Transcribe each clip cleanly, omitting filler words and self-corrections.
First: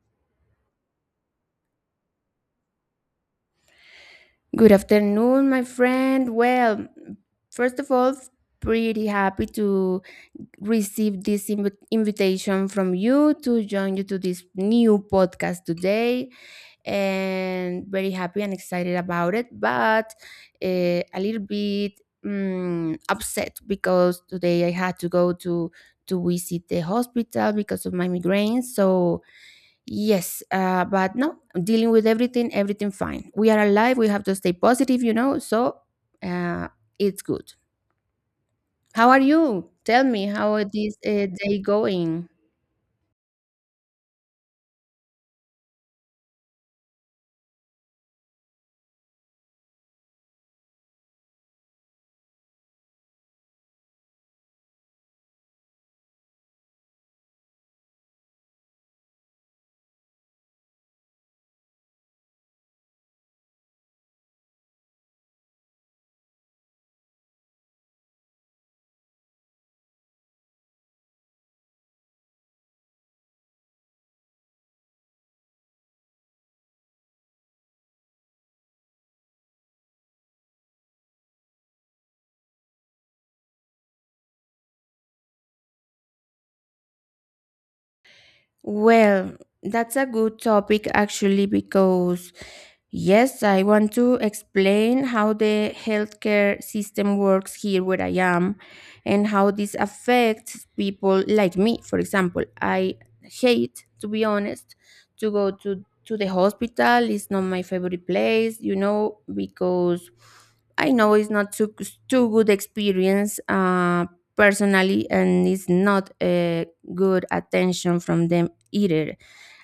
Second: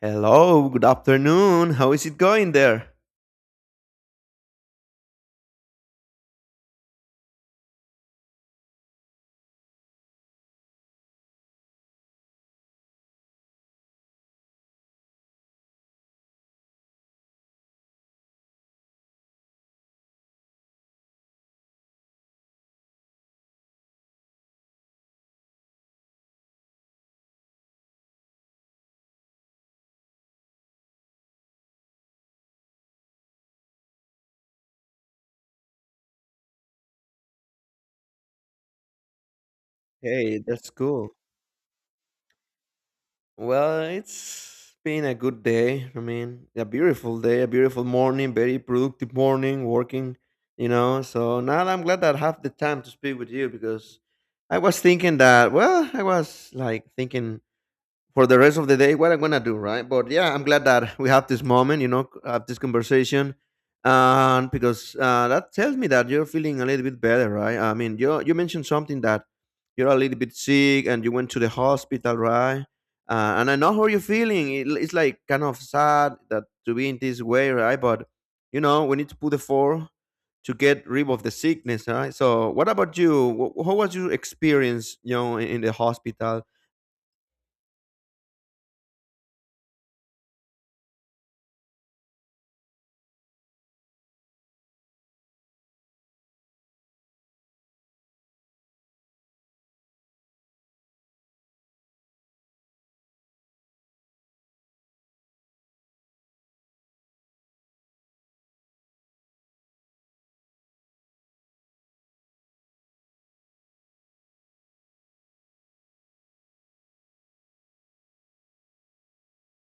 Hello, good afternoon. How is it going there? Good afternoon, my friend. Well, first of all, pretty happy to receive this invitation from you to join you to this new podcast today, and very happy and excited about it, but a little bit upset because today I had to go to visit the hospital because of my migraine. So, yes, but no, dealing with everything fine. We are alive. We have to stay positive. So uh, it's good. How are you? Tell me Hey, how that's this cool. Day going? Well, it's been a good day. I mean, a beautiful day, a beautiful morning, very productive morning, working, you know. So now I'm glad that I have the time to speak with you because I was thinking that, well, I was like thinking for the rest of the day what I'm gonna do, right? But yeah, I'm glad that we have this moment, you know, have this conversation. And because that tells me that you're feeling a little bit better, right? I mean, you mentioned something that you're a little bit sick and you went to the hospital, right? And I know how you're feeling. It's like kind of sad that to be in this way, right? But you know, we need to put the four to get rid of the sickness, right? So what about you? How was your experience, you know, in the hospital? Well, that's a good topic actually because yes, I want to explain how the healthcare system works here where I am and how this affects people like me. For example, I hate, to be honest, to go to the hospital. It's not my favorite place, you know, because I know it's not too good experience personally, and it's not a good attention from them either.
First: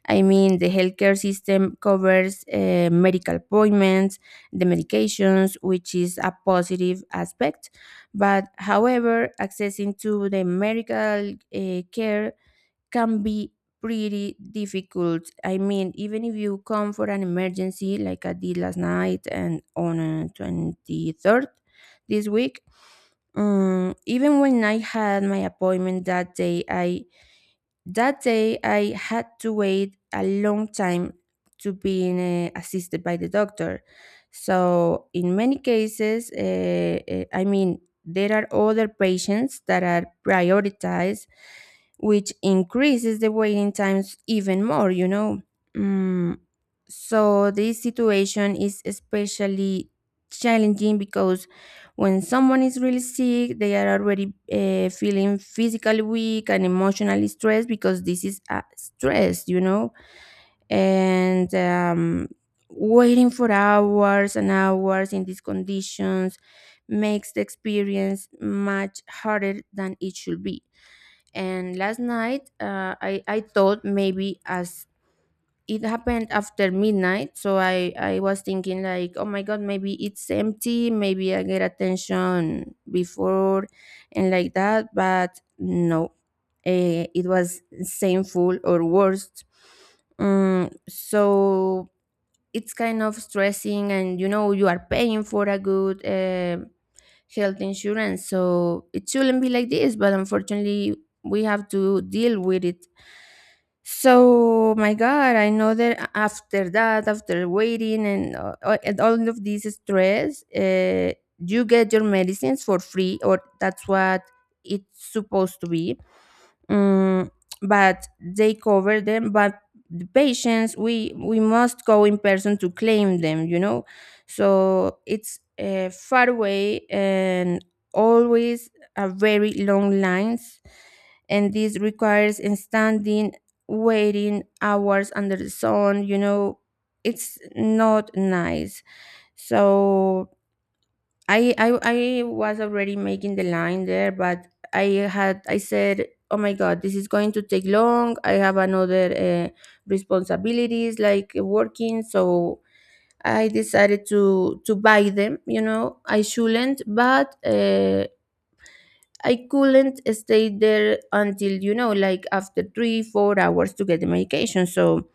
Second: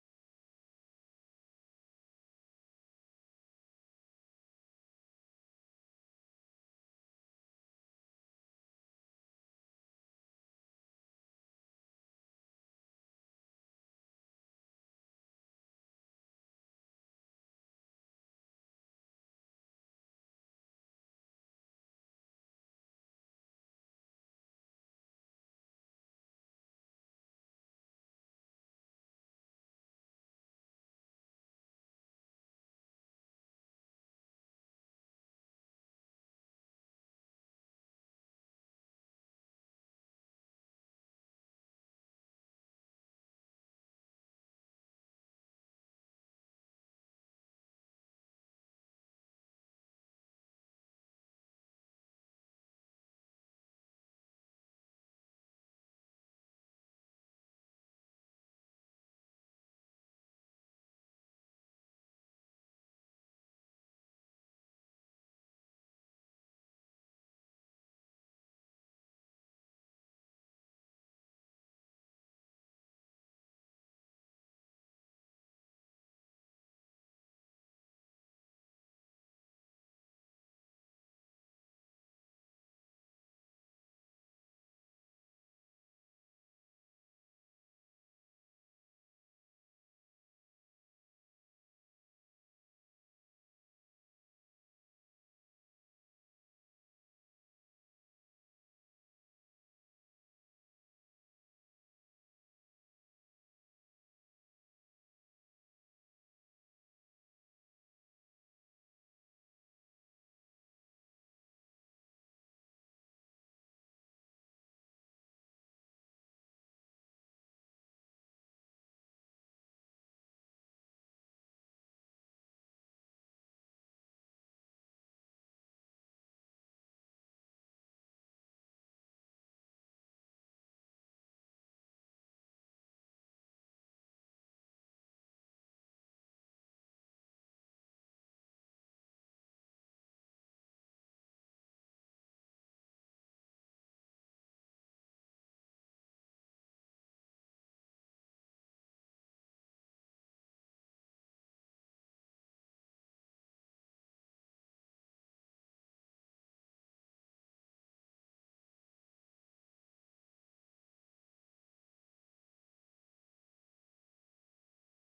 I mean, the healthcare system covers medical appointments, the medications, which is a positive aspect. But however, accessing to the medical care can be pretty difficult. I mean, even if you come for an emergency, like I did last night and on 23rd this week, even when I had my appointment that day, I had to wait a long time to being assisted by the doctor. So, in many cases, I mean, there are other patients that are prioritized, which increases the waiting times even more. Mm, so, this situation is especially challenging because when someone is really sick, they are already feeling physically weak and emotionally stressed because this is a stress, you know? And waiting for hours and hours in these conditions makes the experience much harder than it should be. And last night, I thought maybe as it happened after midnight, so I was thinking, like, "Oh my God, maybe it's empty, maybe I get attention before," and like that. But no, it was same full or worse, so it's kind of stressing, and you know you are paying for a good health insurance, so it shouldn't be like this, but unfortunately we have to deal with it. So, my God, I know that after that, after waiting and all of this stress, you get your medicines for free, or that's what it's supposed to be. Mm, but they cover them, but the patients we must go in person to claim them. So it's far away, and always a very long lines, and this requires in standing waiting hours under the sun. It's not nice. So I, I I was already making the line there, but I said, "Oh my God, this is going to take long. I have another responsibilities like working." So I decided to buy them. You know, I shouldn't, but I couldn't stay there until like after 3 or 4 hours to get the medication. So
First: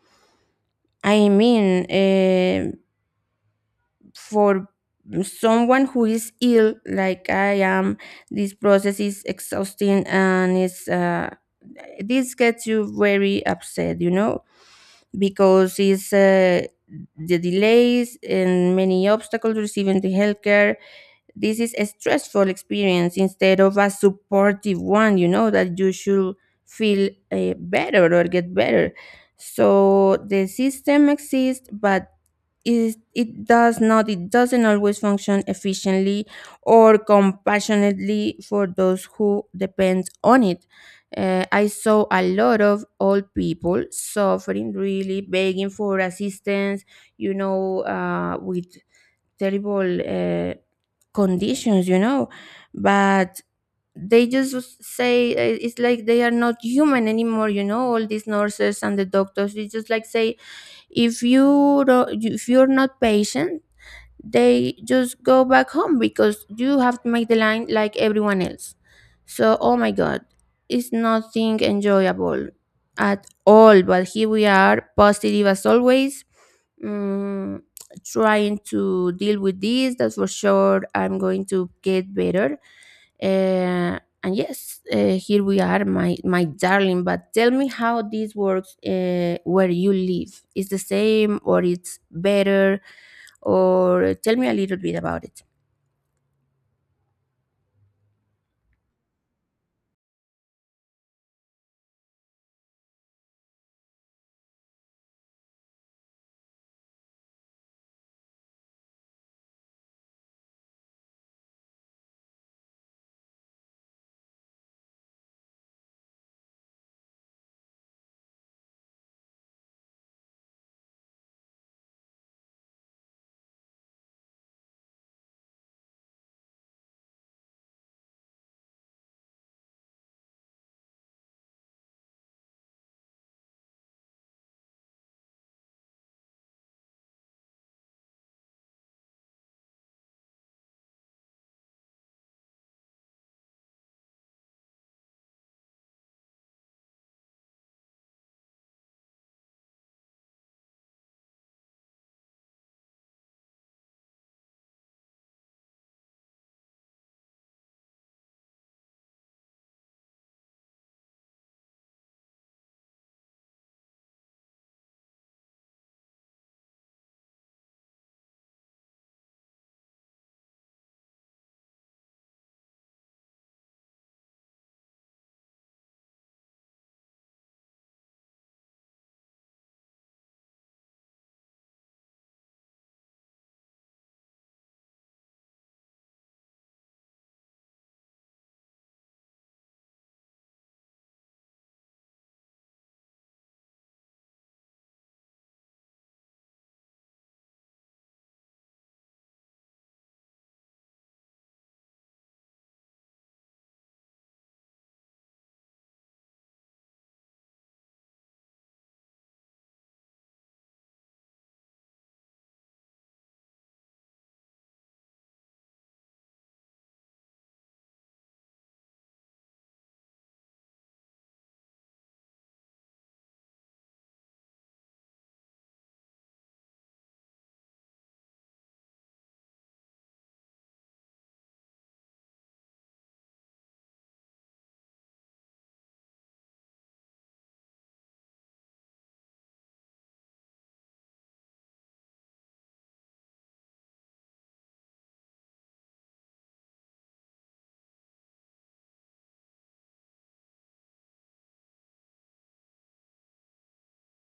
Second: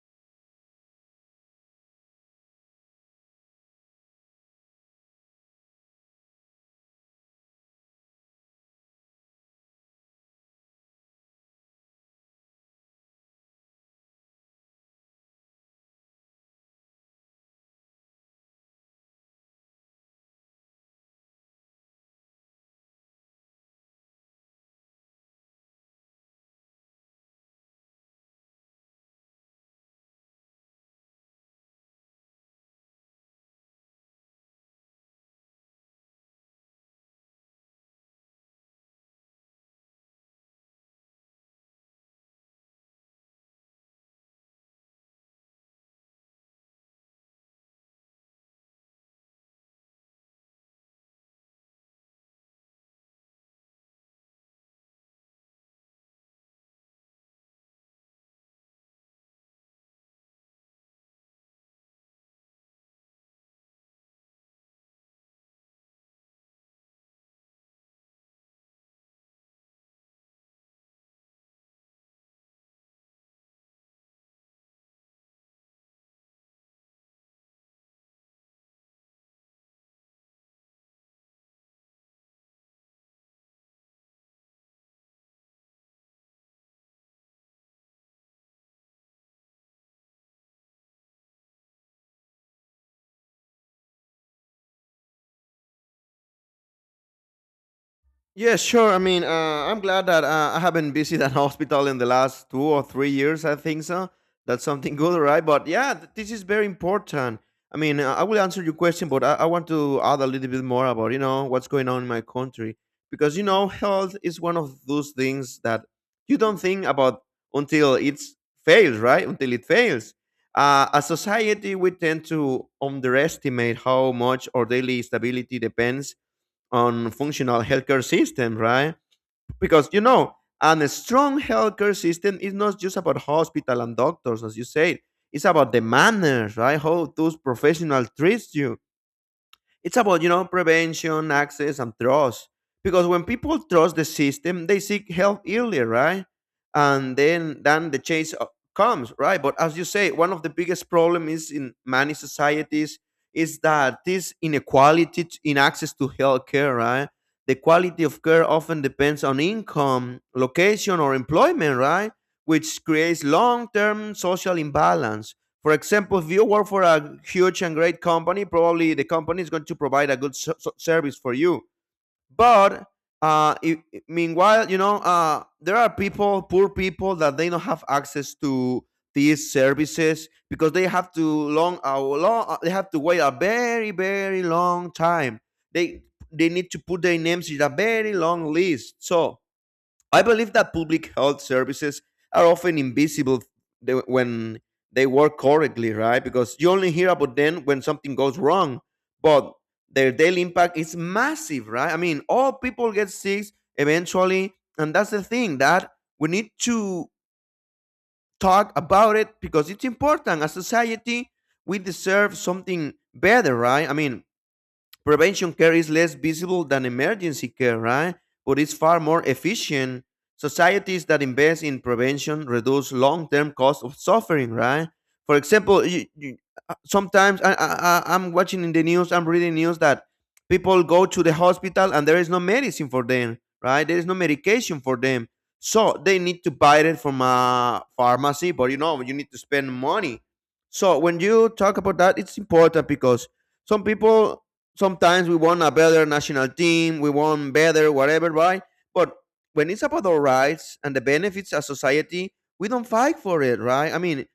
I mean, for someone who is ill like I am, this process is exhausting, and it's this gets you very upset because it's the delays and many obstacles receiving the healthcare. This is a stressful experience instead of a supportive one that you should feel better or get better. So the system exists, but is it does not it doesn't always function efficiently or compassionately for those who depend on it. I saw a lot of old people suffering, really begging for assistance with terrible conditions. But they just say it's like they are not human anymore. All these nurses and the doctors, they just like say, if you're not patient, they just go back home because you have to make the line like everyone else. So, oh my God, it's nothing enjoyable at all. But here we are, positive as always, mm, trying to deal with this. That's for sure. I'm going to get better. Uh, and yes, here we are, my darling. But tell me how this works where you live. Is the same or it's better? Or tell me a little bit about it. Yeah, sure. I mean, I'm glad that I haven't visited a hospital in the last 2 or 3 years, I think so. That's something good, right? But yeah, this is very important. I mean, I will answer your question, but I want to add a little bit more about, you know, what's going on in my country, because you know, health is one of those things that you don't think about until it fails, right? Until it fails. As society, we tend to underestimate how much our daily stability depends on functional healthcare system, right? Because you know, and a strong healthcare system is not just about hospital and doctors, as you said. It's about the manners, right? How those professionals treat you. It's about, you know, prevention, access, and trust. Because when people trust the system, they seek help earlier, right? And then the chase comes, right? But as you say, one of the biggest problem is in many societies is that this inequality in access to healthcare, right? The quality of care often depends on income, location, or employment, right? Which creates long-term social imbalance. For example, if you work for a huge and great company, probably the company is going to provide a good service for you. But uh, i- meanwhile, you know, there are people, poor people, that they don't have access to these services because they have to long, a long, they have to wait a very, very long time. They they need to put their names in a very long list. So I believe that public health services are often invisible when they work correctly, right? Because you only hear about them when something goes wrong, but their daily impact is massive, right? I mean, all people get sick eventually, and that's the thing that we need to talk about it, because it's important. As society, we deserve something better, right? I mean, prevention care is less visible than emergency care, right? But it's far more efficient. Societies that invest in prevention reduce long-term cost of suffering, right? For example, sometimes I'm watching in the news, I'm reading news that people go to the hospital and there is no medicine for them, right? There is no medication for them. So they need to buy it from a pharmacy, but you know, you need to spend money. So when you talk about that, it's important because some people sometimes we want a better national team, we want better whatever, right? But when it's about our rights and the benefits as society, we don't fight for it, right? I mean,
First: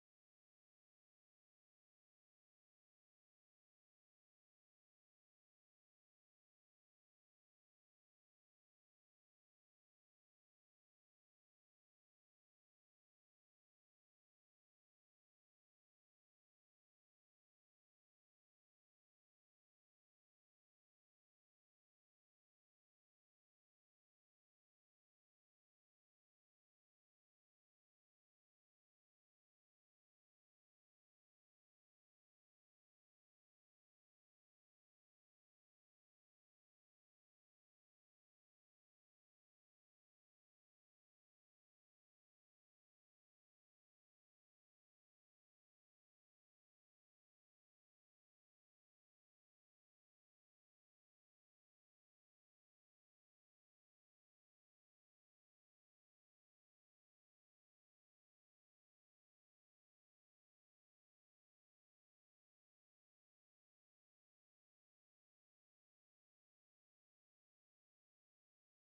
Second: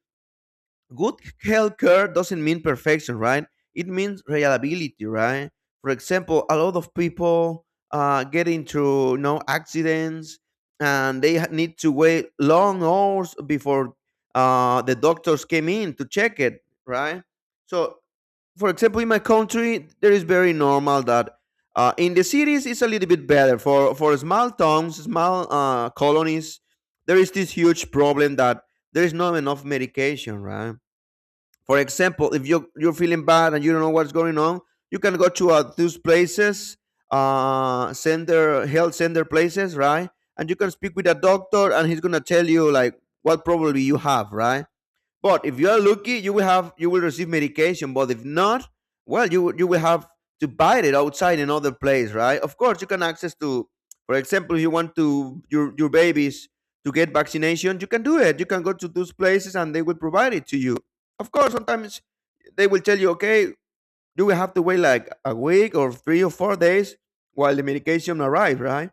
good health care doesn't mean perfection, right? It means reliability, right? For example, a lot of people get into, you know, accidents and they need to wait long hours before the doctors came in to check it, right? So for example, in my country, there is very normal that in the cities it's a little bit better. For small towns, small colonies, there is this huge problem that there is not enough medication, right? For example, if you're feeling bad and you don't know what's going on, you can go to those places, center health center places, right? And you can speak with a doctor, and he's gonna tell you like what problem you have, right? But if you are lucky, you will receive medication. But if not, well, you will have to buy it outside in other place, right? Of course, you can access to, for example, if you want to your babies to get vaccination, you can do it. You can go to those places and they will provide it to you. Of course, sometimes they will tell you, okay, you will have to wait like a week or 3 or 4 days while the medication arrives, right?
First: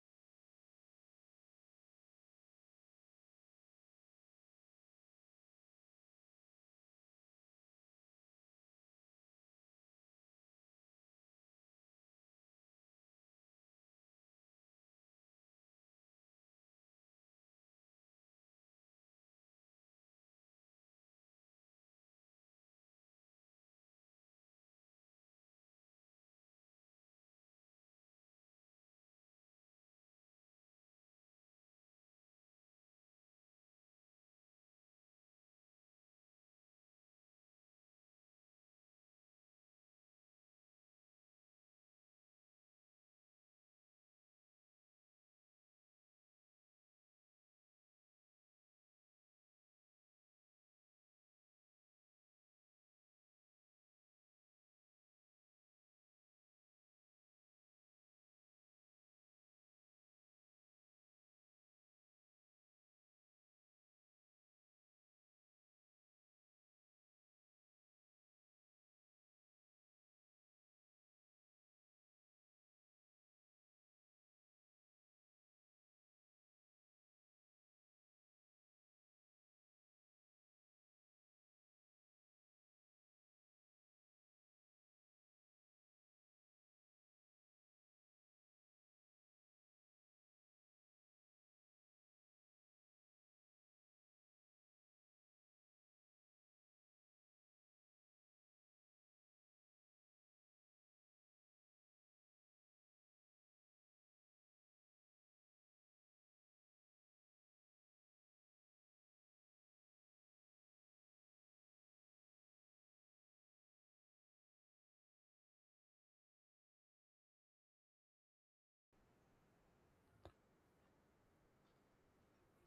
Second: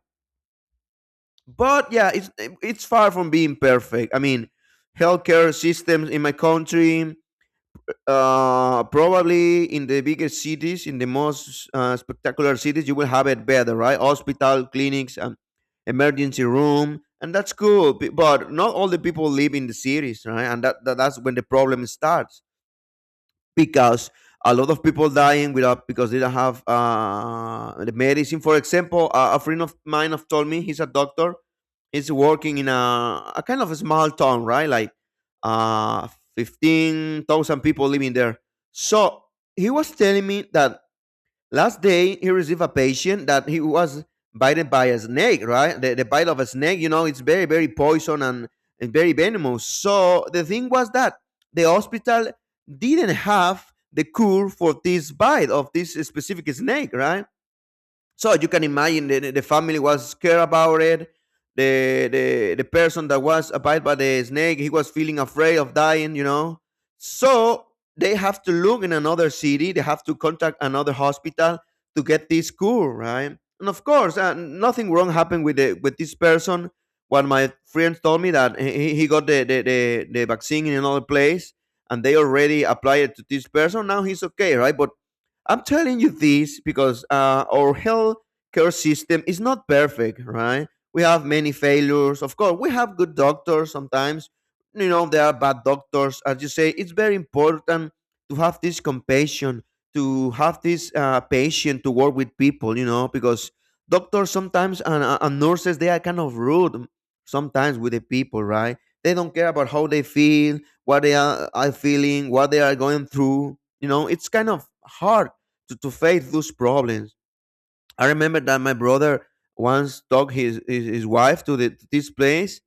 But yeah, it's far from being perfect. I mean, healthcare systems in my country probably in the bigger cities, in the most spectacular cities, you will have it better, right? Hospital, clinics, emergency room, and that's cool. But not all the people live in the cities, right? And that's when the problem starts because a lot of people dying without because they don't have the medicine. For example, a friend of mine have told me he's a doctor. He's working in a kind of a small town, right? Like uh, 15,000 people living there. So he was telling me that last day, he received a patient that he was bitten by a snake, right? The bite of a snake, you know, it's very, very poison and very venomous. So the thing was that the hospital didn't have the cure for this bite of this specific snake, right? So you can imagine the family was scared about it. The the person that was bit by the snake, he was feeling afraid of dying, you know. So they have to look in another city. They have to contact another hospital to get this cure, right? And of course, nothing wrong happened with the with this person. What my friends told me that he got the vaccine in another place and they already applied it to this person. Now he's okay, right? But I'm telling you this because our healthcare system is not perfect, right? We have many failures. Of course, we have good doctors sometimes. You know, there are bad doctors. As you say, it's very important to have this compassion, to have this patience to work with people, you know, because doctors sometimes and nurses, they are kind of rude sometimes with the people, right? They don't care about how they feel, what are feeling, what they are going through. You know, it's kind of hard to face those problems. I remember that my brother once took his wife to this place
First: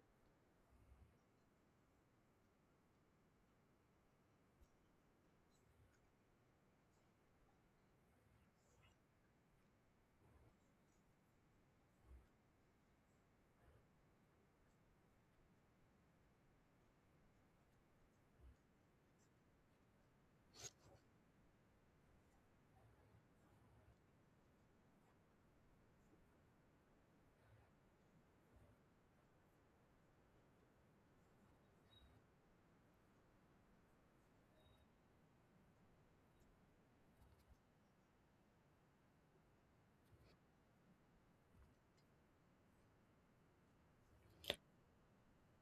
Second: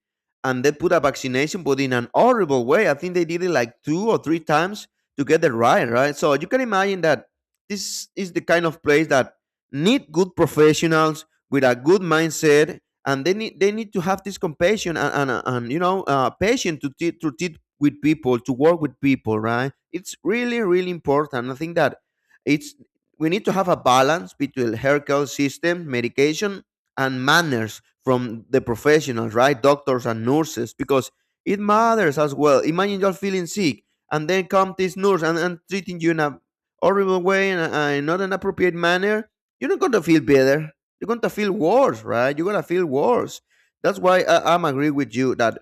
and they put a vaccination, but in an horrible way. I think they did it like two or three times to get it right, right? So you can imagine that this is the kind of place that need good professionals with a good mindset, and they need to have this compassion and and you know patience to teach with people, to work with people, right? It's really really important. I think that it's we need to have a balance between healthcare system, medication, and manners from the professionals, right? Doctors and nurses, because it matters as well. Imagine you're feeling sick, and then come this nurse and treating you in a horrible way and not an appropriate manner. You're not going to feel better. You're going to feel worse, right? You're going to feel worse. That's why I'm agree with you that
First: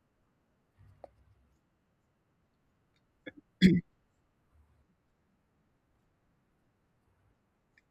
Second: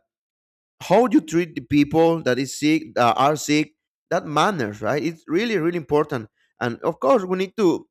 how you treat the people that is sick, that are sick, that matters, right? It's really, really important. And of course, we need to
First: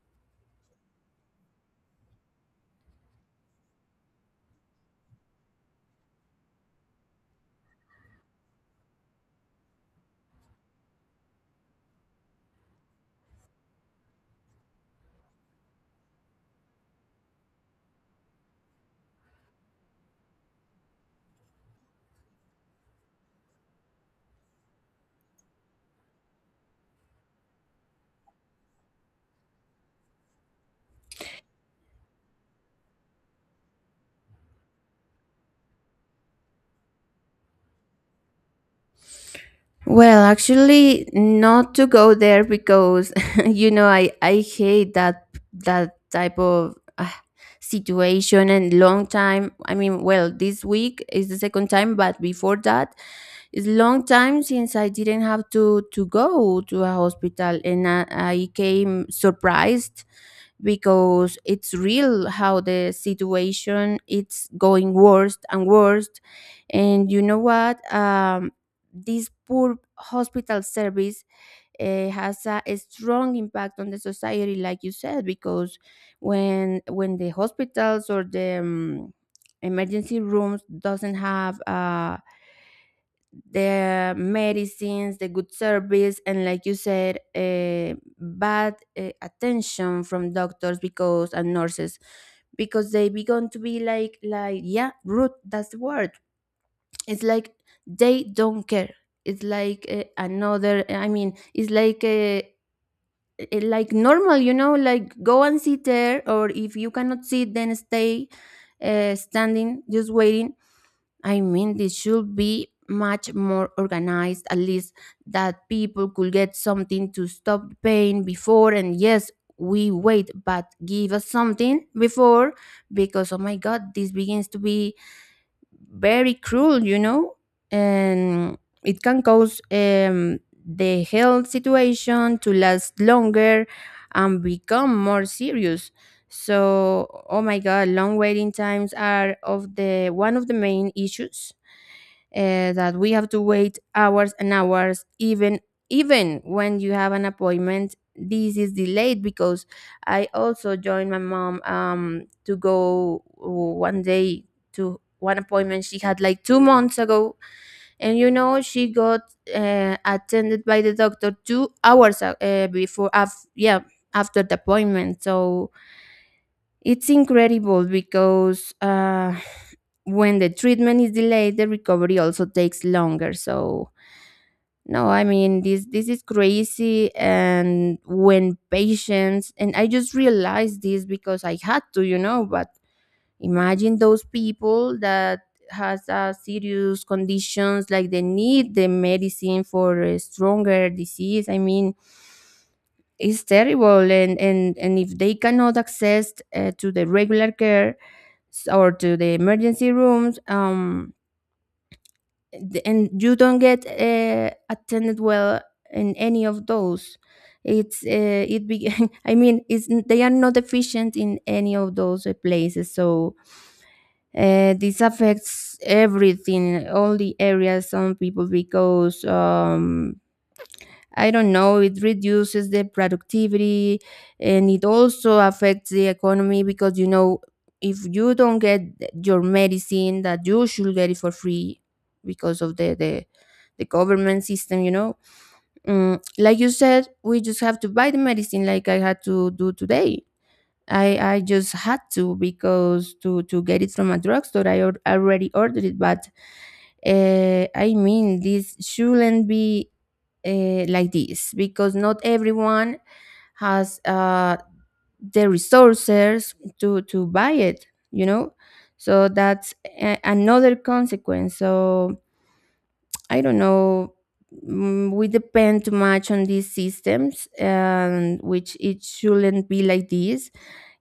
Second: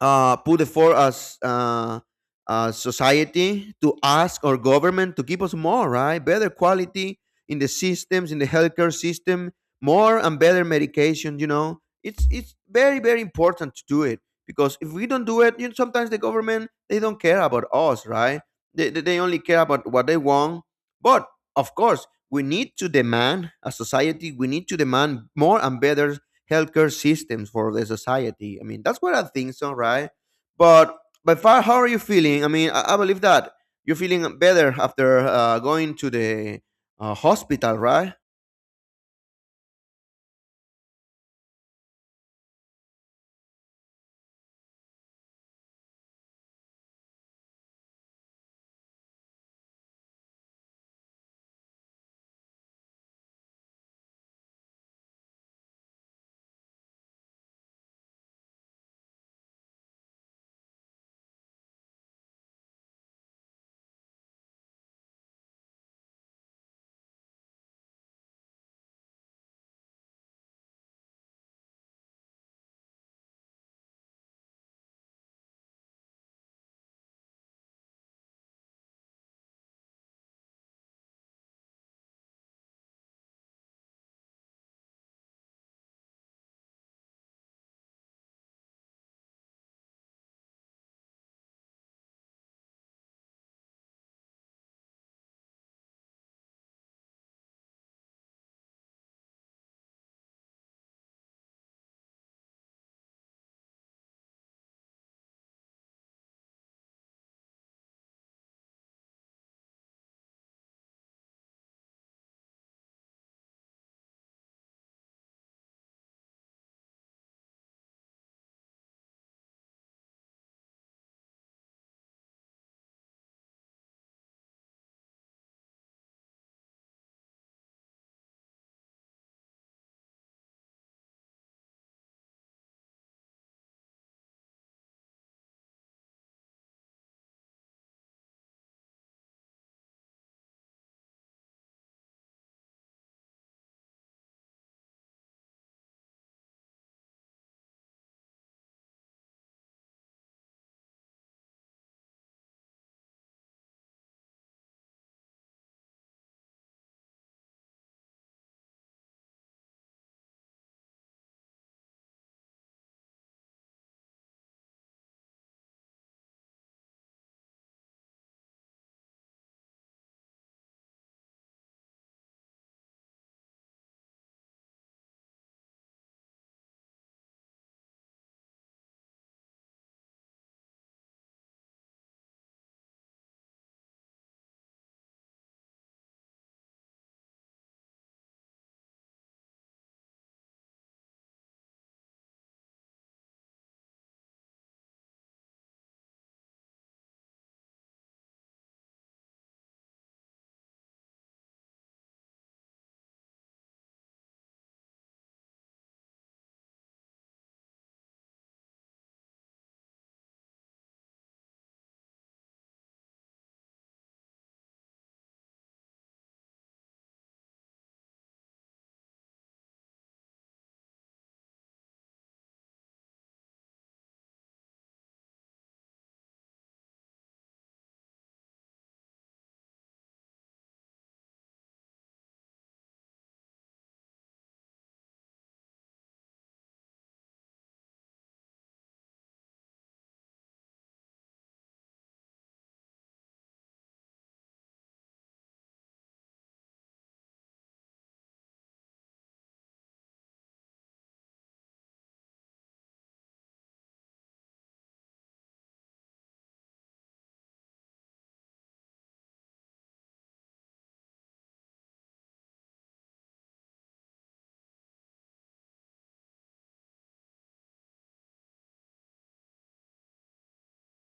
put effort as society to ask our government to give us more, right? Better quality in the systems, in the healthcare system, more and better medication. You know, it's very very important to do it because if we don't do it, you know, sometimes the government they don't care about us, right? They only care about what they want. But of course, we need to demand as society. We need to demand more and better healthcare systems for the society. I mean, that's what I think so, right? But by far, how are you feeling? I mean, I believe that you're feeling better after going to the hospital, right? Well, actually, not to go there because you know I hate that type of situation and long time. I mean, well, this week is the second time, but before that, it's long time since I didn't have to go to a hospital, and I came surprised because it's real how the situation it's going worse and worse. And you know what, this poor hospital service has a strong impact on the society, like you said, because when the hospitals or the emergency rooms doesn't have the medicines, the good service, and like you said, bad attention from doctors because and nurses, because they begun to be like yeah, rude. That's the word. It's like they don't care. It's like another, I mean it's like normal, you know, like go and sit there, or if you cannot sit then stay standing, just waiting. I mean, this should be much more organized, at least that people could get something to stop the pain before. And yes, we wait, but give us something before because, oh my God, this begins to be very cruel, and it can cause the health situation to last longer and become more serious. So, oh my God, long waiting times are of the one of the main issues, that we have to wait hours and hours, even when you have an appointment this is delayed because I also joined my mom, to go one day to one appointment she had like 2 months ago, and you know she got attended by the doctor 2 hours a- before af- yeah after the appointment. So it's incredible because when the treatment is delayed, the recovery also takes longer. So, no, I mean this is crazy. And when patients and I just realized this because I had to, you know, but imagine those people that has serious conditions, like they need the medicine for a stronger disease. I mean, it's terrible, and if they cannot access to the regular care, or to the emergency rooms, and you don't get attended well in any of those. It's I mean it's they are not efficient in any of those places. So, this affects everything, all the areas, some people, because I don't know, it reduces the productivity, and it also affects the economy because, if you don't get your medicine, that you should get it for free because of the government system. Like you said, we just have to buy the medicine like I had to do today. I just had to, because to get it from a drugstore I already ordered it, but I mean, this shouldn't be like this because not everyone has the resources to buy it. So that's another consequence. So I don't know. We depend too much on these systems, and which it shouldn't be like this.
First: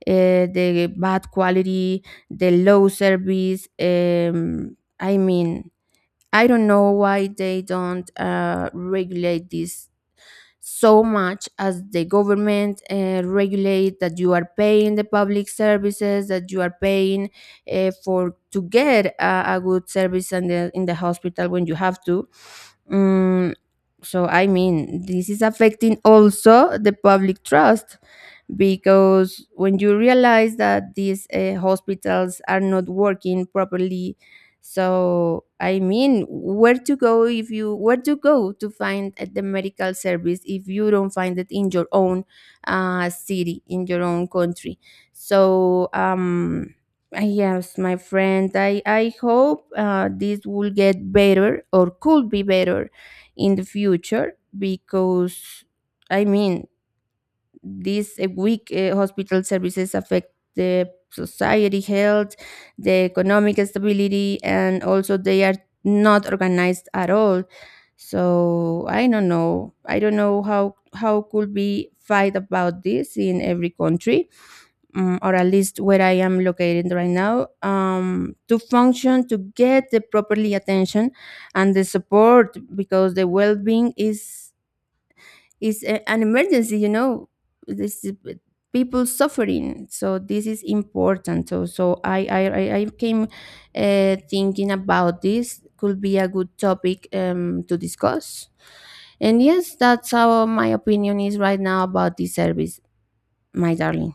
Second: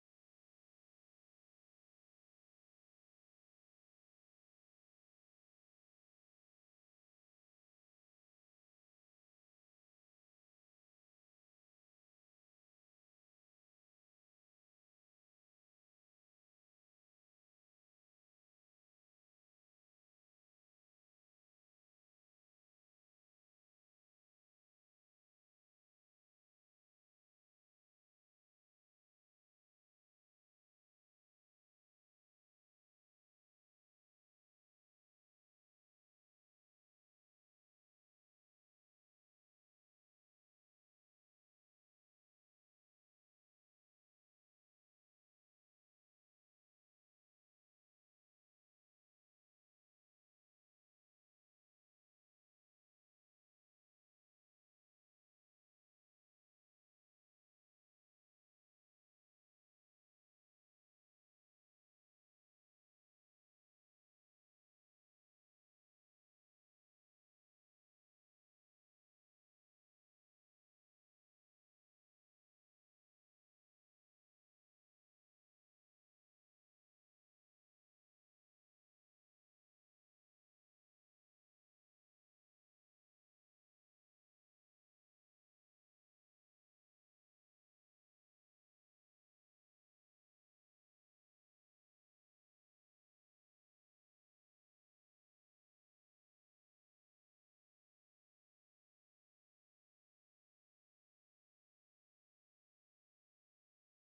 The bad quality, the low service. I mean, I don't know why they don't regulate this so much as the government regulate, that you are paying the public services that you are paying for, to get a good service in the hospital when you have to. Mm, so I mean, this is affecting also the public trust, because when you realize that these hospitals are not working properly, so I mean, where to go if you where to go to find the medical service, if you don't find it in your own city, in your own country. So yes, my friend, I hope this will get better, or could be better in the future, because I mean, these weak hospital services affect the society health, the economic stability, and also they are not organized at all. So I don't know how could be fight about this in every country, or at least where I am located right now, to function, to get the properly attention and the support, because the well-being is an emergency. This people suffering, so this is important. So I came thinking about this could be a good topic, to discuss. And yes, that's how my opinion is right now about this service, my darling.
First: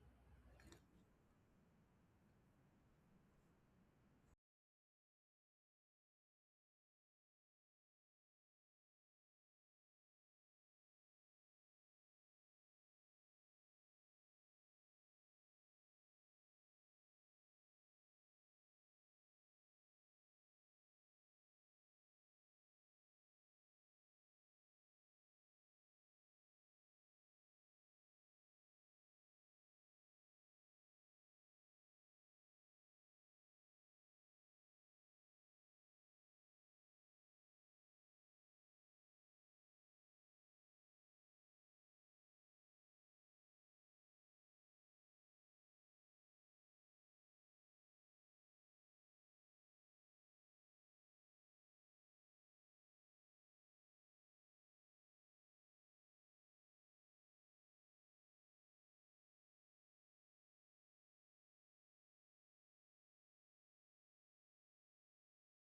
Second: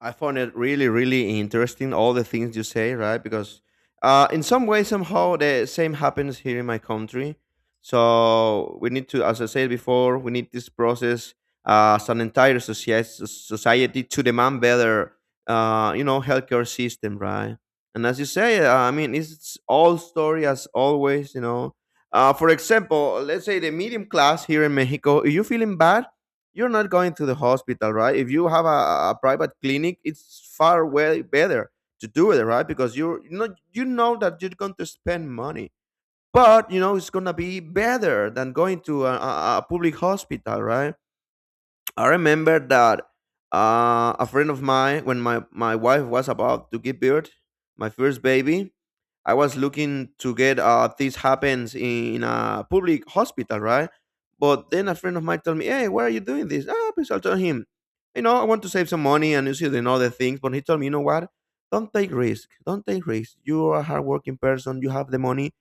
I found it really, really interesting, all the things you say, right? Because in some way, somehow, the same happens here in my country. So we need to, as I said before, we need this process as an entire society to demand better, healthcare system, right? And as you say, it's all story as always, you know. For example, let's say the medium class here in Mexico, if you're feeling bad, you're not going to the hospital, right? If you have a private clinic, it's far way better to do it, right? Because you know that you're going to spend money, but you know it's gonna be better than going to a public hospital, right? I remember that a friend of mine, when my wife was about to give birth, my first baby, I was looking to get this happens in a public hospital, right? But then a friend of mine told me, "Hey, why are you doing this?" Ah, because I told him, you know, I want to save some money and use it in other things. But he told me, you know what? Don't take risk. Don't take risk. You are a hardworking person. You have the money.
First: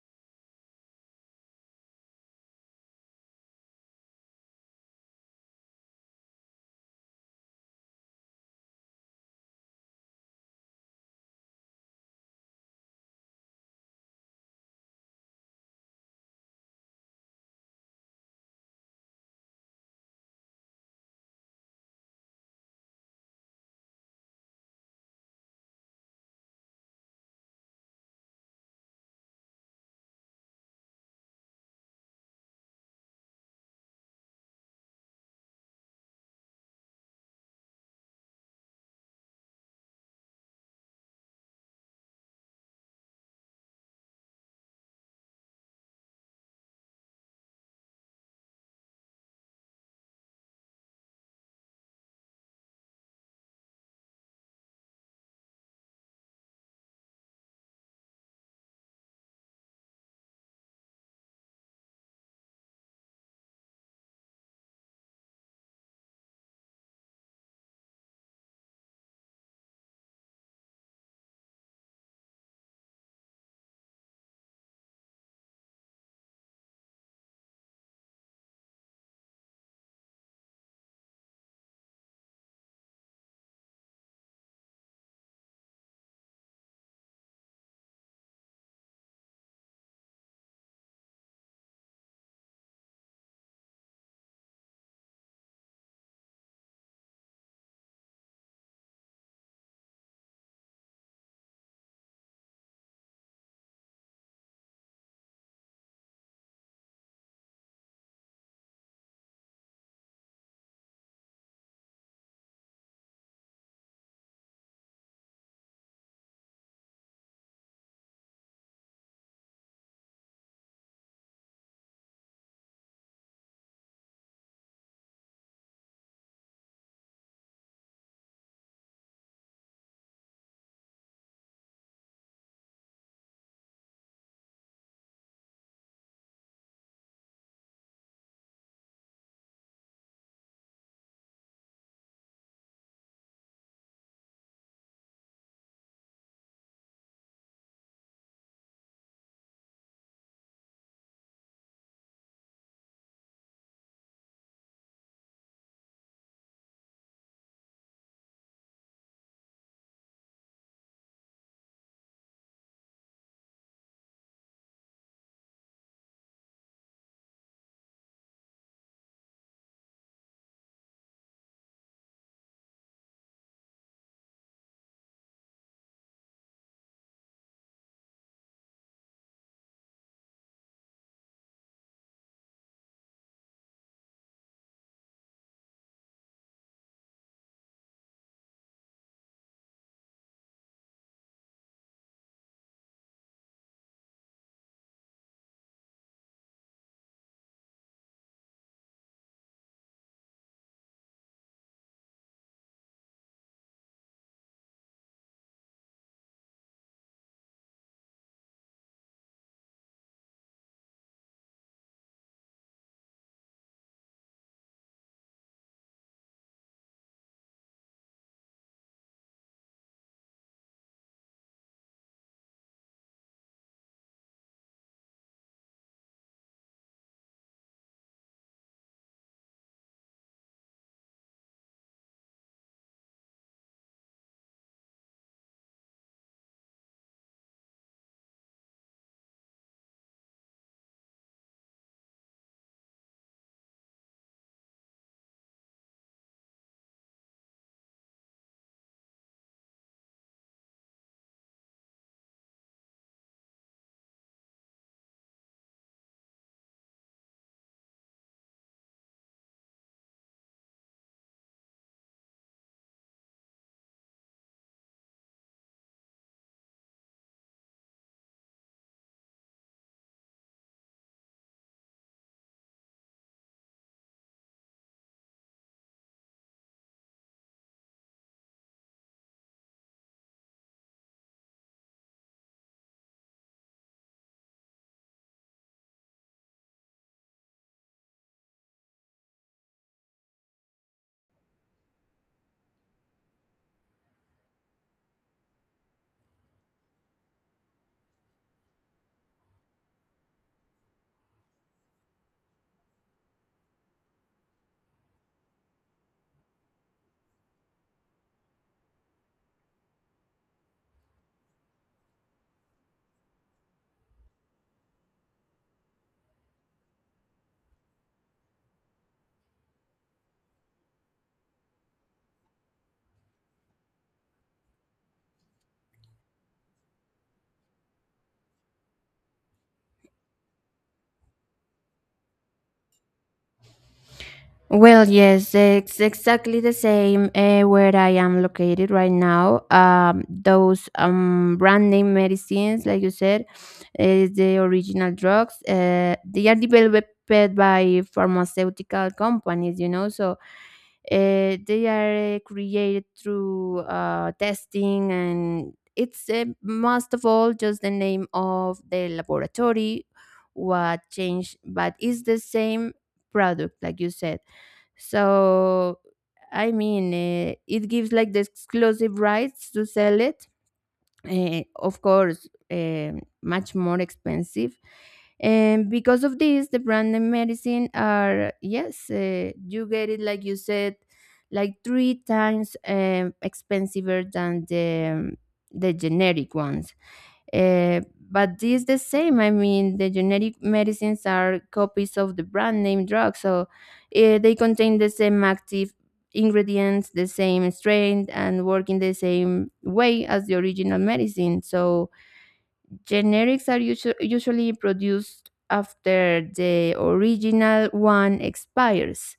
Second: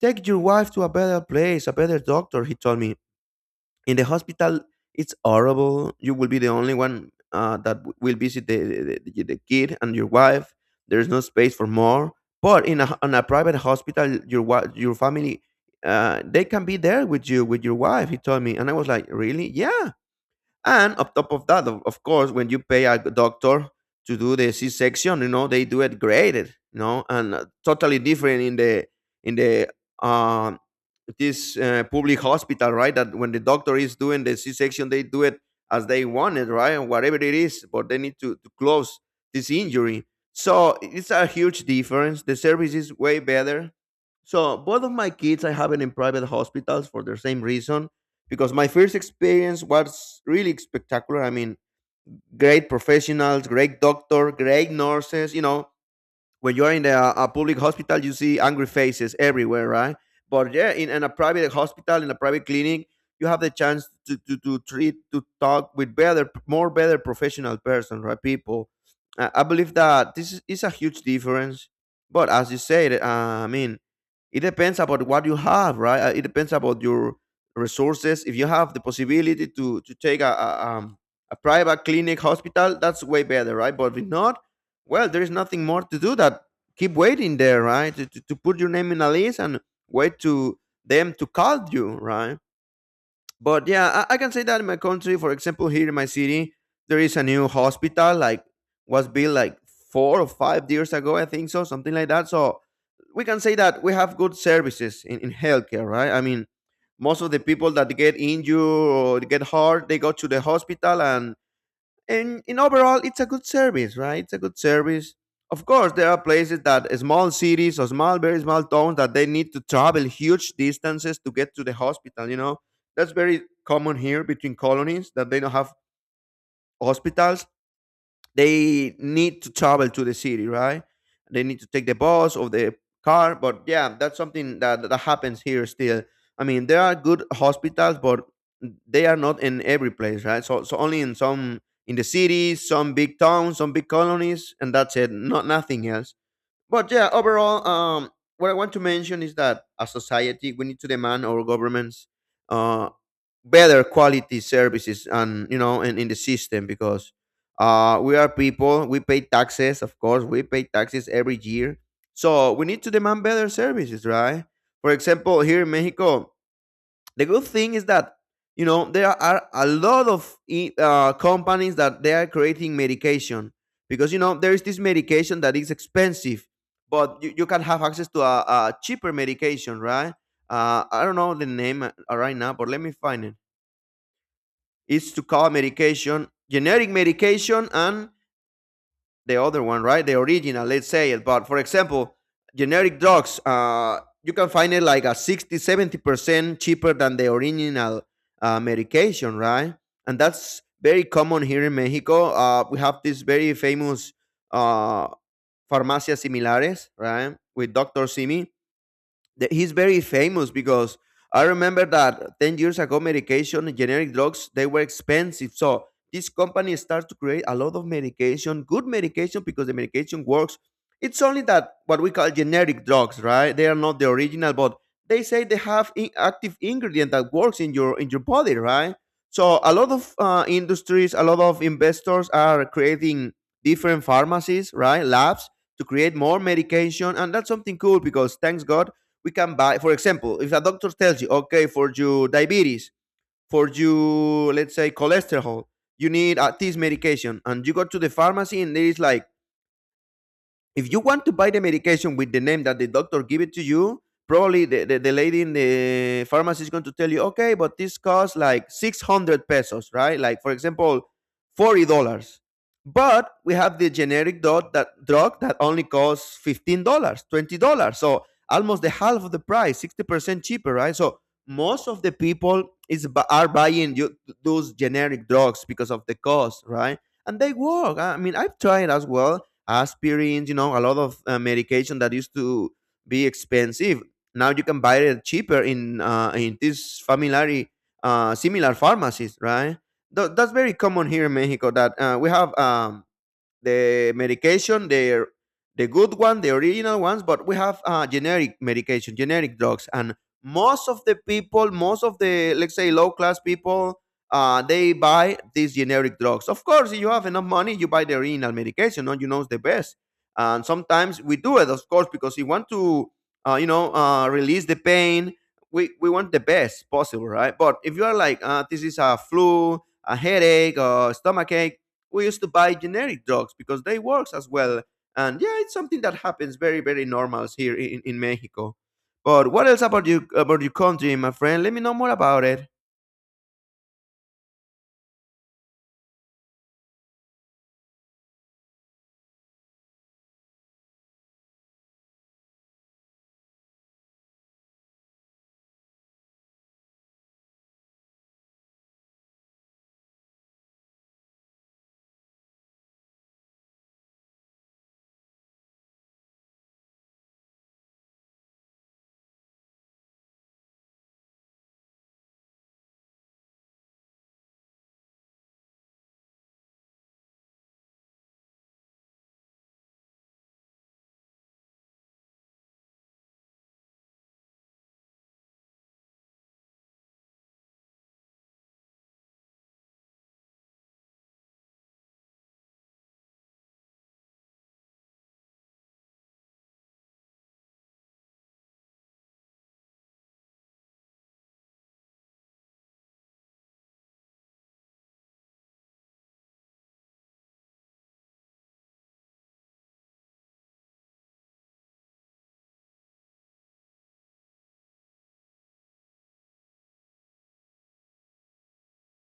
Take your wife to a better place, a better doctor. He told me, in the hospital it's horrible. You will be the only one will visit the kid and your wife. There's no space for more, but in a private hospital your your family they can be there with you, with your wife. He told me, and I was like, really? Yeah. And on top of that, of course, when you pay a doctor to do the C-section, you know they do it graded, you know, and totally different in the uh, this public hospital, right? That when the doctor is doing the C-section, they do it as they want it, right? And whatever it is, but they need to close this injury. So it's a huge difference. The service is way better. So both of my kids, I have it in private hospitals for the same reason, because my first experience was really spectacular. I mean, great professionals, great doctor, great nurses. You know, when you're in a public hospital, you see angry faces everywhere, right? But yeah, in a private hospital, in a private clinic, you have the chance to treat, to talk with better, more better professional person, right? People. I believe that this is a huge difference. But as you said, it depends about what you have, right? It depends about your resources. If you have the possibility to take a, a private clinic hospital, that's way better, right? But if not, well, there is nothing more to do that keep waiting there, right, to put your name in a list and wait to them to call you, right? But yeah, I can say that in my country, for example, here in my city, there is a new hospital like was built like 4 or 5 years ago, I think so, something like that. So we can say that we have good services in healthcare, right? I mean, most of the people that get injured or get hurt, they go to the hospital, and in overall it's a good service, right? It's a good service. Of course there are places that small cities or small very small towns that they need to travel huge distances to get to the hospital, you know. That's very common here between colonies that they don't have hospitals. They need to travel to the city, right? They need to take the bus or the car. But yeah, that's something that, that happens here still. I mean, there are good hospitals, but they are not in every place, right? So, so only in some in the cities, some big towns, some big colonies, and that's it. Not nothing else. But yeah, overall, what I want to mention is that as society, we need to demand our governments. Uh, Better quality services, and you know, and in the system, because we are people, we pay taxes. Of course, we pay taxes every year, so we need to demand better services, right? For example, here in Mexico, the good thing is that, you know, there are a lot of companies that they are creating medication, because you know there is this medication that is expensive, but you can have access to a cheaper medication, right? I don't know the name right now, but let me find it. Is to call medication, generic medication, and the other one, right? The original, let's say it. But for example, generic drugs, you can find it like a 60, 70% cheaper than the original medication, right? And that's very common here in Mexico. We have this very famous uh, farmacias similares, right? With Dr. Simi. He's very famous because I remember that 10 years ago, medication, generic drugs, they were expensive. So this company starts to create a lot of medication, good medication, because the medication works. It's only that what we call generic drugs, right? They are not the original, but they say they have active ingredient that works in your body, right? So a lot of industries, a lot of investors are creating different pharmacies, right? Labs to create more medication, and that's something cool, because thanks God we can buy, for example, if a doctor tells you, okay, for your diabetes, for your, let's say, cholesterol, you need this medication, and you go to the pharmacy and there is like, if you want to buy the medication with the name that the doctor give it to you, probably the lady in the pharmacy is going to tell you, okay, but this costs like 600 pesos, right? Like for example, $40. But we have the generic drug, that drug that only costs $15, $20, so almost the half of the price, 60% cheaper, right? So most of the people are buying those generic drugs because of the cost, right? And they work. I mean, I've tried as well aspirins, you know, a lot of medication that used to be expensive. Now you can buy it cheaper in these familiar, similar pharmacies, right? That's very common here in Mexico that we have. The medication, the good one, the original ones, but we have generic medication, generic drugs, and most of the people, most of the, let's say, low class people, they buy these generic drugs. Of course, if you have enough money, you buy the original medication. No, you know it's the best. And sometimes we do it, of course, because we want to, release the pain. We want the best possible, right? But if you are like, this is a flu, a headache, or stomach ache, we used to buy generic drugs because they works as well. And yeah, it's something that happens very, very normals here in Mexico. But what else about you, about your country, my friend? Let me know more about it. Well, yes, it's exactly the same where I am located right now. Those brand name medicines, like you said, is the original drugs. They are developed by pharmaceutical companies, you know, so they are created through testing, and it's most of all just the name of the laboratory what changed, but it's the same product, like you said. So, I mean, it gives like the exclusive rights to sell it. Of course, much more expensive. And because of this, the brand name medicine are, yes, you get it, like you said, like three times expensiver than the generic ones. Uh, but this the same. I mean, the generic medicines are copies of the brand name drug, so they contain the same active ingredients, the same strength, and work in the same way as the original medicine. So generics are usually produced after the original one expires,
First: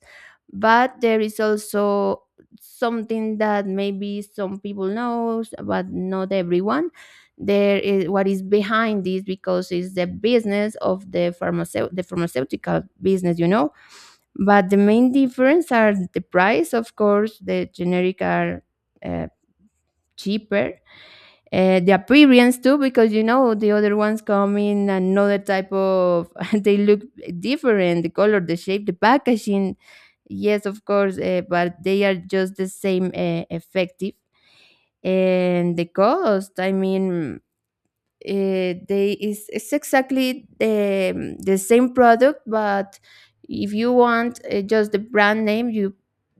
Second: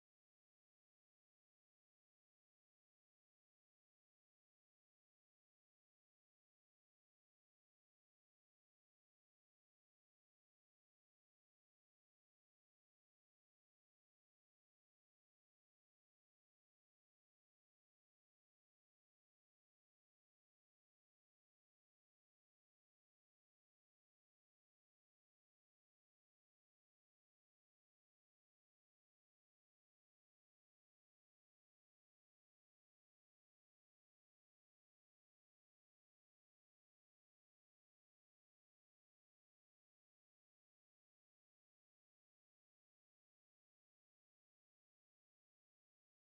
but there is also something that maybe some people knows, but not everyone. There is what is behind this, because it's the business of the the pharmaceutical business. But the main difference are the price. Of course, the generic are uh, cheaper, the appearance too, because you know the other ones come in another type of they look different, the color, the shape, the packaging. Yes, of course, but they are just the same effective, and the cost. I mean, they is it's exactly the same product. But if you want just the brand name, you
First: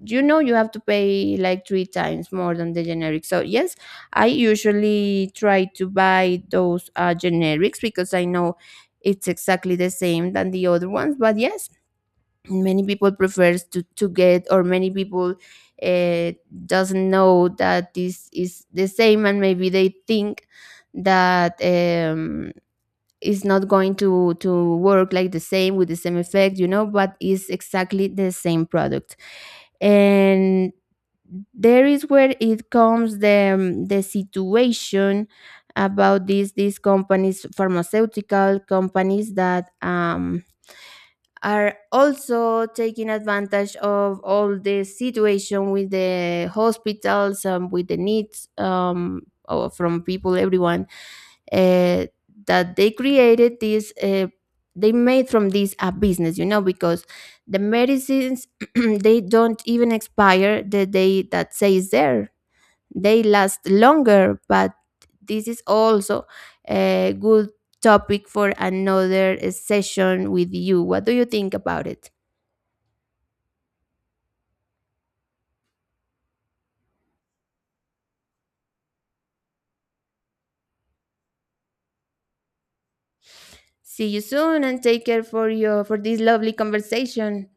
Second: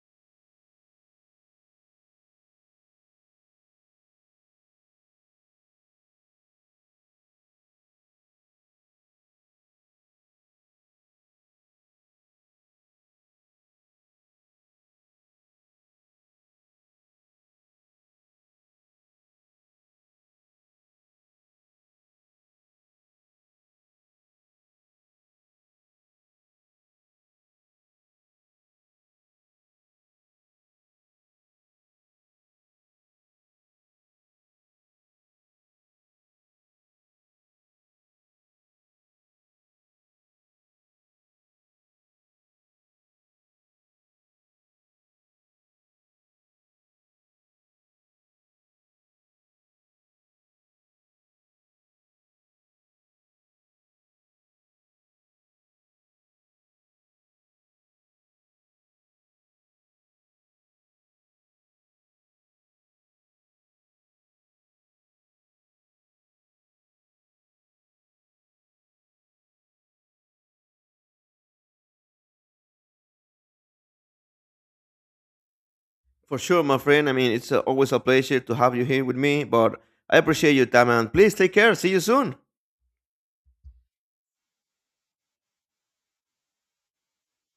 you know you have to pay like three times more than the generic. So yes, I usually try to buy those generics because I know it's exactly the same than the other ones. But yes, many people prefers to get, or many people uh, doesn't know that this is the same, and maybe they think that it's not going to work like the same, with the same effect. But it's exactly the same product. And there is where it comes the the situation about these companies pharmaceutical companies that are also taking advantage of all the situation with the hospitals, and with the needs, from people, everyone, uh, that they created this, they made from this a business, because the medicines, they don't even expire the day that says there, they last longer. But this is also a good topic for another session with you. What do you think about it? For sure, my friend. I mean, it's always a pleasure to have you here with me. But I appreciate your time, and please take care. See you soon. See you soon, and take care for your for this lovely conversation.